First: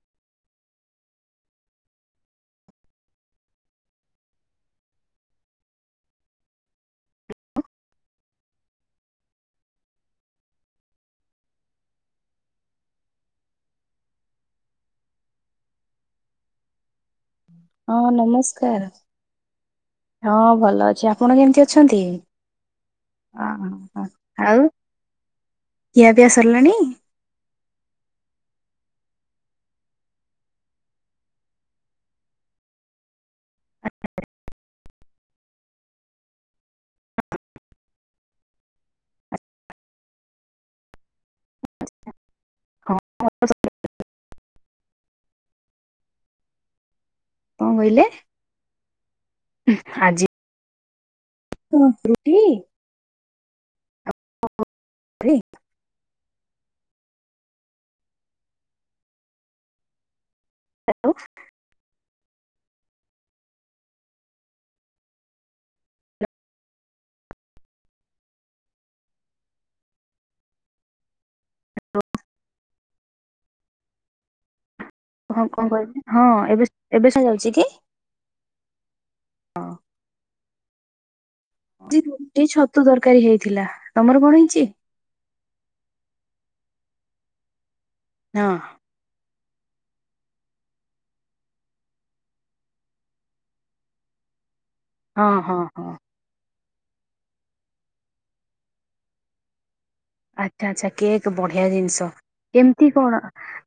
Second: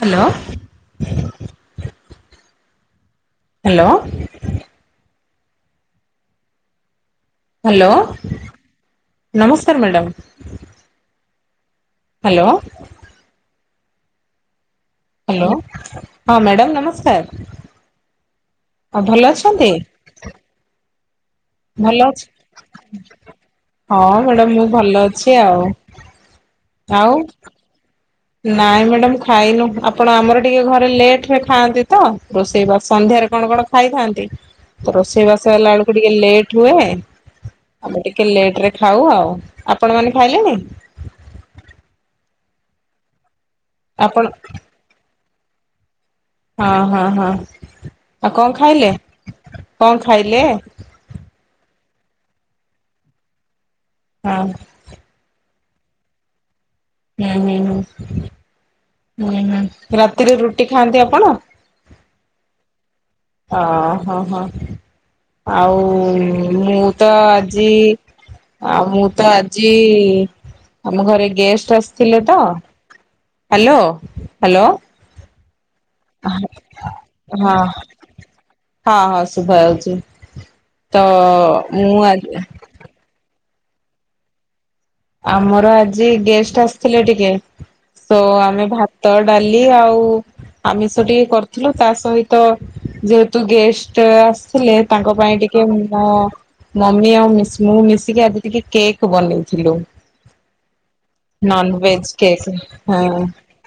Hello. Hello. Hello ନମସ୍କାର madam. Hello. Hello ହଁ madam ନମସ୍କାର। ହଁ ନମସ୍କାର, ଆଉ ଭଲ ଅଛନ୍ତି ହଁ ଭଲ ଅଛି, ଆପଣ କେମତି ଅ ଭଲ ଅଛି। ହୋ ହଁ ମ୍ୟାଡ଼ାମ ଆଉ ମୁଁ ଭଲ ଅଛି ଆଉ, ଖିଆ ପିଆ ସରିଲାଣି? ଆଉ ନାଇଁ ମ୍ୟାଡ଼ାମ ଖାଇନୁ ଆପଣ ଆମର ଟିକେ ଘରେ ଲେଟ ରେ ଖାଆନ୍ତି ତ, ରୋଷେଇ ବା ସନ୍ଧ୍ୟାରେ କଣ କଣ। ଖାଇଥାନ୍ତି ତ, ରୋଷେଇ ବାସହେଲା ଳକୁ ଟିକେ ଲେଟ ହୁଏ। ଆମେ ଟିକେ ଲେଟ ରେ ଖାଉ ଆଉ, ଆପଣ ମାନେ ଖାଇଲେଣି? ହଁ [unintelligible] ଆପଣ ହଁ ହଁ ହଁ, କହିଲେ ଆଉ କଣ ଖାଇଲେ? କଣ ଖାଇଲେ? ଉଁ ରୁଟି। ହଁ। [inaudible] ହୁଁ ହୁଁ ହୁଁ ହୁଁ ହୁଁ ରାତିରେ ରୁଟି ଖାଆନ୍ତି ଆଉ ଆପଣ? ଅ ହଁ ହଁ ଆଉ ମୁଁ ତ ଆଜି ଆଉ ମୁଁ ତ ଆଜି, ଆମ ଘରେ ଗେଷ୍ଟ ଆସିଥିଲେ ତ। Hello hello. ହଁ କଣ କହିଲେ? ହଁ ଏବେ ଏବେ ଯାଉଛି କି ହଁ ହଁ ହଁ ଶୁଭା ଯାଉଚି। ତ ମୁଁ ଆଜି [inaudible] ଏଇ ଛତୁ ତରକାରୀ ହେଇଥିଲା। ତମର କଣ ହେଇଚି? ଆମର ଆଜି ଗେଷ୍ଟ ଆସିଥିଲେ ଟିକେ, ତ ହଁ ଆମେ ଭା ତ, ଡାଲି ଆଉ ଆମିଷ ଟିକେ କରିଥିଲୁ, ତା ସହିତ ଯେହେତୁ ଗେଷ୍ଟ ଆସିଥିଲେ ତାଙ୍କ ହଁ ପାଇଁ ହଁ ଟିକେ ହଁ ମୁମୋ ମମି ଆଉ ମିଶ୍ ମୁଁ ମିଶିକି ଆଜି ଟିକେ କେକ୍ ବନେଇଥିଲୁ। ଆଚ୍ଛା ଆଚ୍ଛା କେକ୍ ବଢିଆ ନନଭେଜ ଜିନିଷ। କେକ୍ କେମିତି ହଁ କଣ?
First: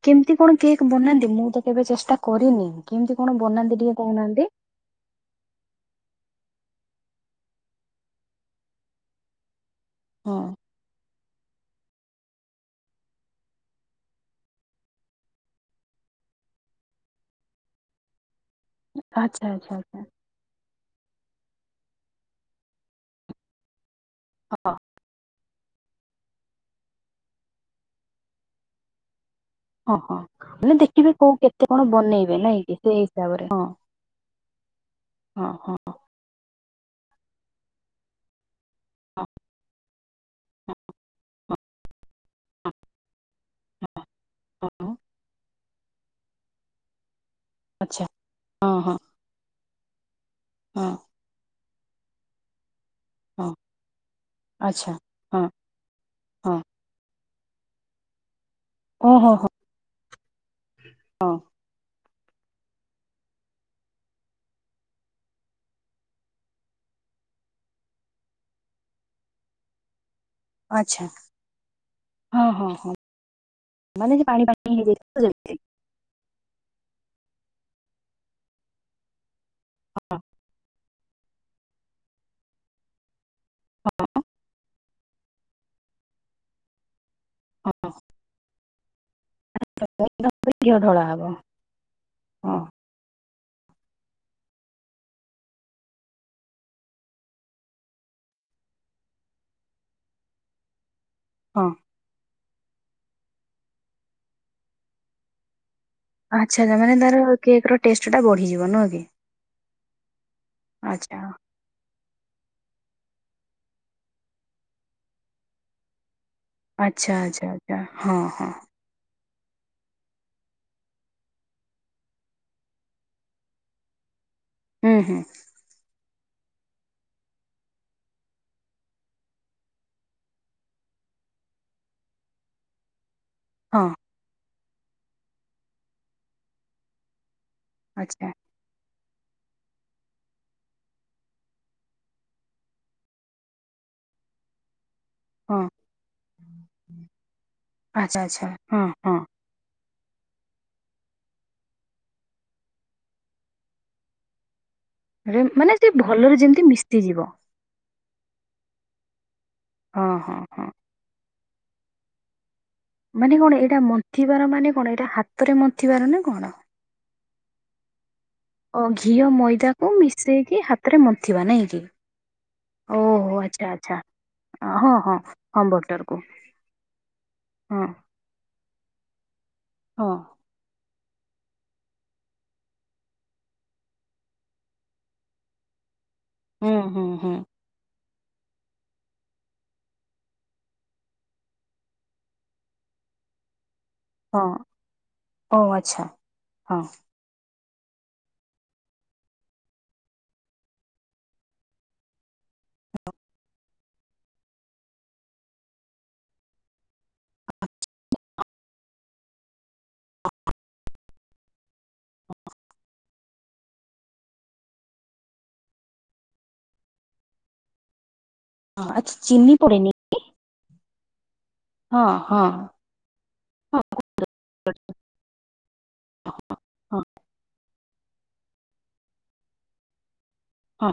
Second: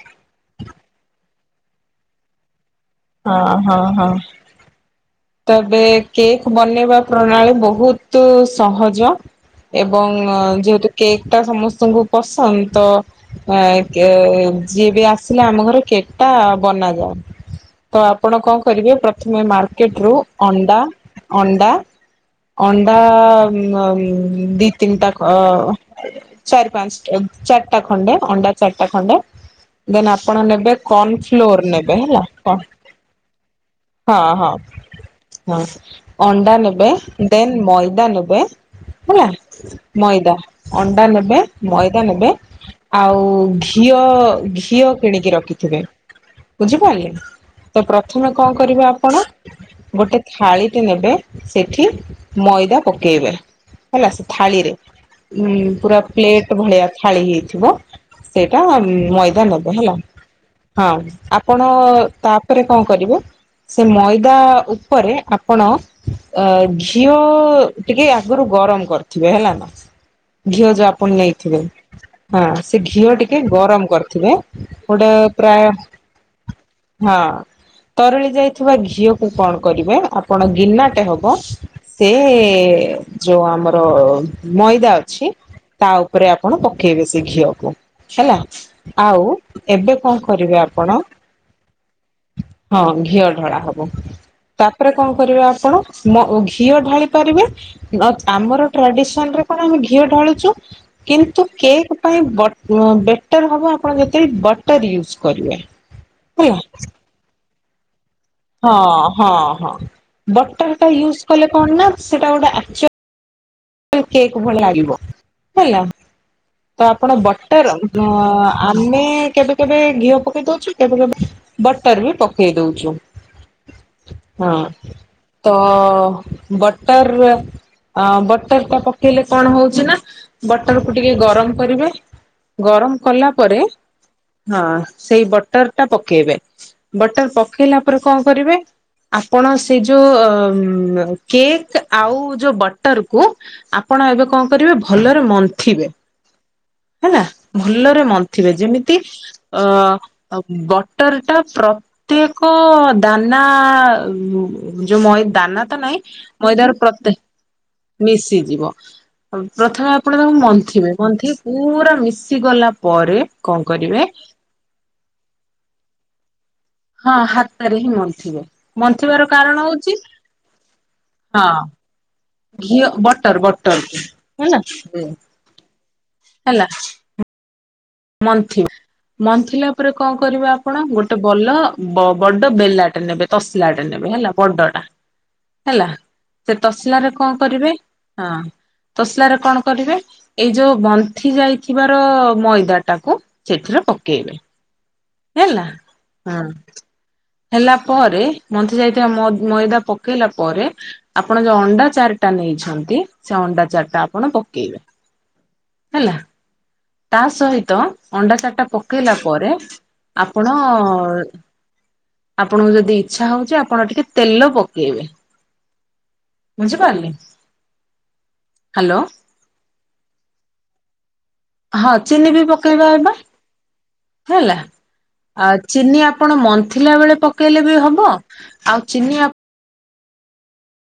କେମିତି କଣ କେକ୍ ବନାନ୍ତି, ମୁଁ ତ କେବେ ଚେଷ୍ଟା କରିନି, କେମିତି ହଁ କଣ ହଁ ବନାନ୍ତି ଟିକେ ହଁ କହୁନାହାନ୍ତି। ତେବେ କେକ୍ ବନେଇବା ପ୍ରଣାଳୀ ବହୁତୁ ସହଜ। ଏବଂ ହଁ ଯେହେତୁ କେକ୍ ଟା ସମସ୍ତଙ୍କୁ ପସନ୍ଦ ତ ଆ କେ ଯିଏ ବି ଆସିଲେ ଆମ ଘରେ କେକ୍ ଟା ବନାଯାଏ। ତ ଆପଣ କଣ କରିବେ ପ୍ରଥମେ ଆଚ୍ଛା ଆଚ୍ଛା ଆଚ୍ଛା ମାର୍କେଟ ରୁ ଅଣ୍ଡା ଅଣ୍ଡା ଅଣ୍ଡା ମ ଉମ୍ ଦି ହଁ ତିନିଟା ଅ ଚାରି ପାଞ୍ଚ ଚାରିଟା ଖଣ୍ଡେ ଅଣ୍ଡା ଚାରିଟା ଖଣ୍ଡେ। ଅ ଦେନ୍ ହ ଆପଣ ନେବେ ମାନେ ଦେଖିବେ କୋଉ କର୍ଣଫ୍ଲୋର କେତେ କଣ ନେବେ ହେଲା ବନେଇବେ ନାଇଁ କି ସେଇ ହିସାବରେ ହଁ। ହଁ ହଁ ହଁ ଅଣ୍ଡା ନେବେ ଦେନ୍ ମଇଦା ନେବେ। ହେଲା, ହଁ ମଇଦା ଅଣ୍ଡା ନେବେ। ହଁ ମଇଦା ନେବେ ହଁ ଆଉ ଘିଅ ହଁ ଘିଅ ହଁ। କିଣିକି ରଖି ଥିବେ ବୁଝିପାରିଲେ। ତ ଆଚ୍ଛା ପ୍ରଥମେ କଣ ହଁ କରିବେ ହଁ ଆପଣ, ଗୋଟେ ଥାଳିଟେ ହଁ ନେବେ। ସେଠି ମଇଦା ପକେଇବେ ହଁ ହେଲା ସେ ଥାଳିରେ ଆଚ୍ଛା ହଁ ଉଁ ପୁରା ପ୍ଲେଟ ହଁ ଭଳିଆ ଥାଳି ହେଇଥିବ। ସେଇଟା ଓହୋ ମଇଦା ହୋ ନେବେ ହେଲା ହଁ ଆପଣ ତା ପରେ କଣ କରିବେ। ସେ ମଇଦା ଉପରେ ଆପଣ ଅ ଘିଅ ଟିକେ ଆଗୁରୁ ଗରମ କରିଥିବେ ହେଲା ନା। ଘିଅ ଯୋ ଆଚ୍ଛା ଆପଣ ନେଇଥିବେ। ହଁ ସେ ଘିଅ ଟିକେ ଗରମ ମାନେ ଯେ କରିଥିବେ। ପାଣି ପାଣି ଗୋଟେ ହେଇଯାଇଥିବ ଯେମିତି ପ୍ରାୟ ହଁ ତରଳି ଯାଇଥିବା ଘିଅକୁ କଣ କରିବେ ହଁ ଆପ୍ ପଣ ଗିନାଟେ ହବ। ସେ ଯୋଉ ଆମର ହଁ ମଇଦା ଅଛି, ତା ଉପରେ ଆପଣ ପ ପକେଇବେ ସେ ଘିଅକୁ ହଁ ହେଲା ଆଉ ଏବେ କଣ [inaudible] କରିବେ ଘିଅ ଆପଣ ଢଳା ହବ ହଁ। ହଁ ଘିଅ ଢଳା ହବ ତାପରେ କଣ କରିବେ ଆପଣ ମ ଘିଅ ଢାଳି ପାରିବେ ଆମର ଟ୍ରାଡିସନରେ କଣ ଆମେ ଘିଅ ଢାଳୁଛୁ କିନ୍ତୁ ହଁ କେକ୍ ପାଇଁ ବେଟର ହବ ଆପଣ ଯେତେଳେ ବଟର ୟୁଜ କରିବେ। ହେଲା ଆଚ୍ଛା ଆ ମାନେ ତାର କେକ୍ ର ଟେଷ୍ଟ ଟା ବଢ ହଁ ହଁ ହଁ ବଟରଟା ଆଚ୍ଛା ୟୁଜ କଲେ କଣ ନା ସେଟା ଗୋଟେ ଆକ୍ କେକ୍ ଭଳି ଲାଗିବ ହେଲା ତ ଆଚ୍ଛା ଆପଣ ଆଚ୍ଛା ଆଚ୍ଛା ବଟର ହଁ ହଁ ଆମେ କେବେ କେବେ ଘିଅ ପକେଇ ଦଉଛୁ କେବେ କେବେ ବଟର ବି ପକେଇ ଦଉଛୁ। ହଁ ହୁଁ ହୁଁ ତ ବଟର ବଟର ଟା ପକେଇଲେ କଣ ହଉଛି ନା ବଟର କୁ ଟିକେ ଗ ଗରମ କରିବେ ଗରମ କଲା ପରେ ହଁ ହଁ ସେଇ ବଟର ଟା ପକେଇବେ ବଟର ପକେଇଲା ପରେ କଣ ଆଚ୍ଛା କରିବେ ଆପଣ ସେ ଯୋଉ କେକ୍ ଆଉ ଯୋଉ ବଟରକୁ ଆପଣ ଏବେ କଣ କରିବେ ଭଲରେ ହଁ ମନ୍ଥିବେ। ହେଲା ଭଲରେ ଆଚ୍ଛା ଆଚ୍ଛା ମନ୍ଥିବେ ହଁ ଯେମିତି ହଁ ଅ ବଟର ଟା ପ୍ରତ୍ୟେକ ଦାନା ଯୋଉ ମଇ ରେ ଦାନା ମାନେ ତ ସେ ନାଇଁ ଭଲରେ ଯେମିତି ମଇଦାର ପ୍ରତ୍ୟେ ମିଶିଯିବ ମିଶିଯିବ ପ୍ରଥମେ ହଁ ଆପଣ ତାଙ୍କୁ ହଁ ହଁ ମନ୍ଥିବେ ମନ୍ଥି ପୁରା ମିଶିଗଲା ମାନେ କଣ ଏଇଟା ମନ୍ଥିବାର ମାନେ କଣ ଏଇଟା ହାତରେ ମନ୍ଥିବାର ନା କଣ? ହଁ ହାତରେ ହିଁ ମନ୍ଥିବେ। ଓ ମନ୍ଥିବାର ଘିଅ କାରଣ ମଇଦାକୁ ହଉଛି ମିଶେଇକି ହାତରେ ମନ୍ଥଥିବା ହଁ ନାଇକି। ଘିଅ ଓ ବଟର ହୋ ଆଚ୍ଛା ବଟର ଆଛା ହେଲା ହଁ ହଁ ହଁ ବଟର କୁ। ହଁ ମନ୍ ମନ୍ଥିଲା ପରେ ହଁ। କଣ କରିବା। କଣ ଗୋଟେ ବଲ ବଡ ବେଲାଟେ ନେବେ ତସଲାଟେ ନେବେ ହେଲା ବଡ ଟା। ହେଲା ସେ ହୁଁ ହୁଁ ତସଲାରେ ହୁଁ କଣ କରିବେ ହଁ ତୋସଲାରେ କଣ କରିବେ ଏଇ ଯୋଉ ବନ୍ଥି ଯାଇଥିବାର ମଇଦା ତାକୁ ସେଥିରେ ପକେଇବେ। ହଁ ଓ ହେଲା ଆଚ୍ଛା ହଁ। ହେଲା ପରେ ମନ୍ଥି ଯାଇଥିବା ମଇଦା ପକେଇଲା ପରେ ଆପଣ ଯୋଉ ଅଣ୍ଡା ଚାରି ଟା ନେଇଛନ୍ତି ସେ ଅଣ୍ଡା ଚାରି ଟା ଆପଣ ପକେଇବେ। ହେଲା ତା ସହିତ ଅଣ୍ଡା ଚାରିଟା ପକେଇଲା ପରେ ଆପଣ ଆପଣଙ୍କୁ ଯଦି ଇଚ୍ଛା ହଉଛି ଆପଣ ଟିକେ ତେଲ ପକେଇବେ। ବୁଝିପାରିଲେ? ହ୍ୟାଲୋ ଆଛା ଚିନି ପଡ଼େନି କି? ହଁ ଚିନି ବି ପକେଇବା ଏବେ ହଁ ହେଲା। ଆ ଚିନି ଆପଣ ହଁ। ମନ୍ଥିଲା ବେଳେ ପକେଇଲେ ବି ହବ ଆଉ ଚିନି ହଁ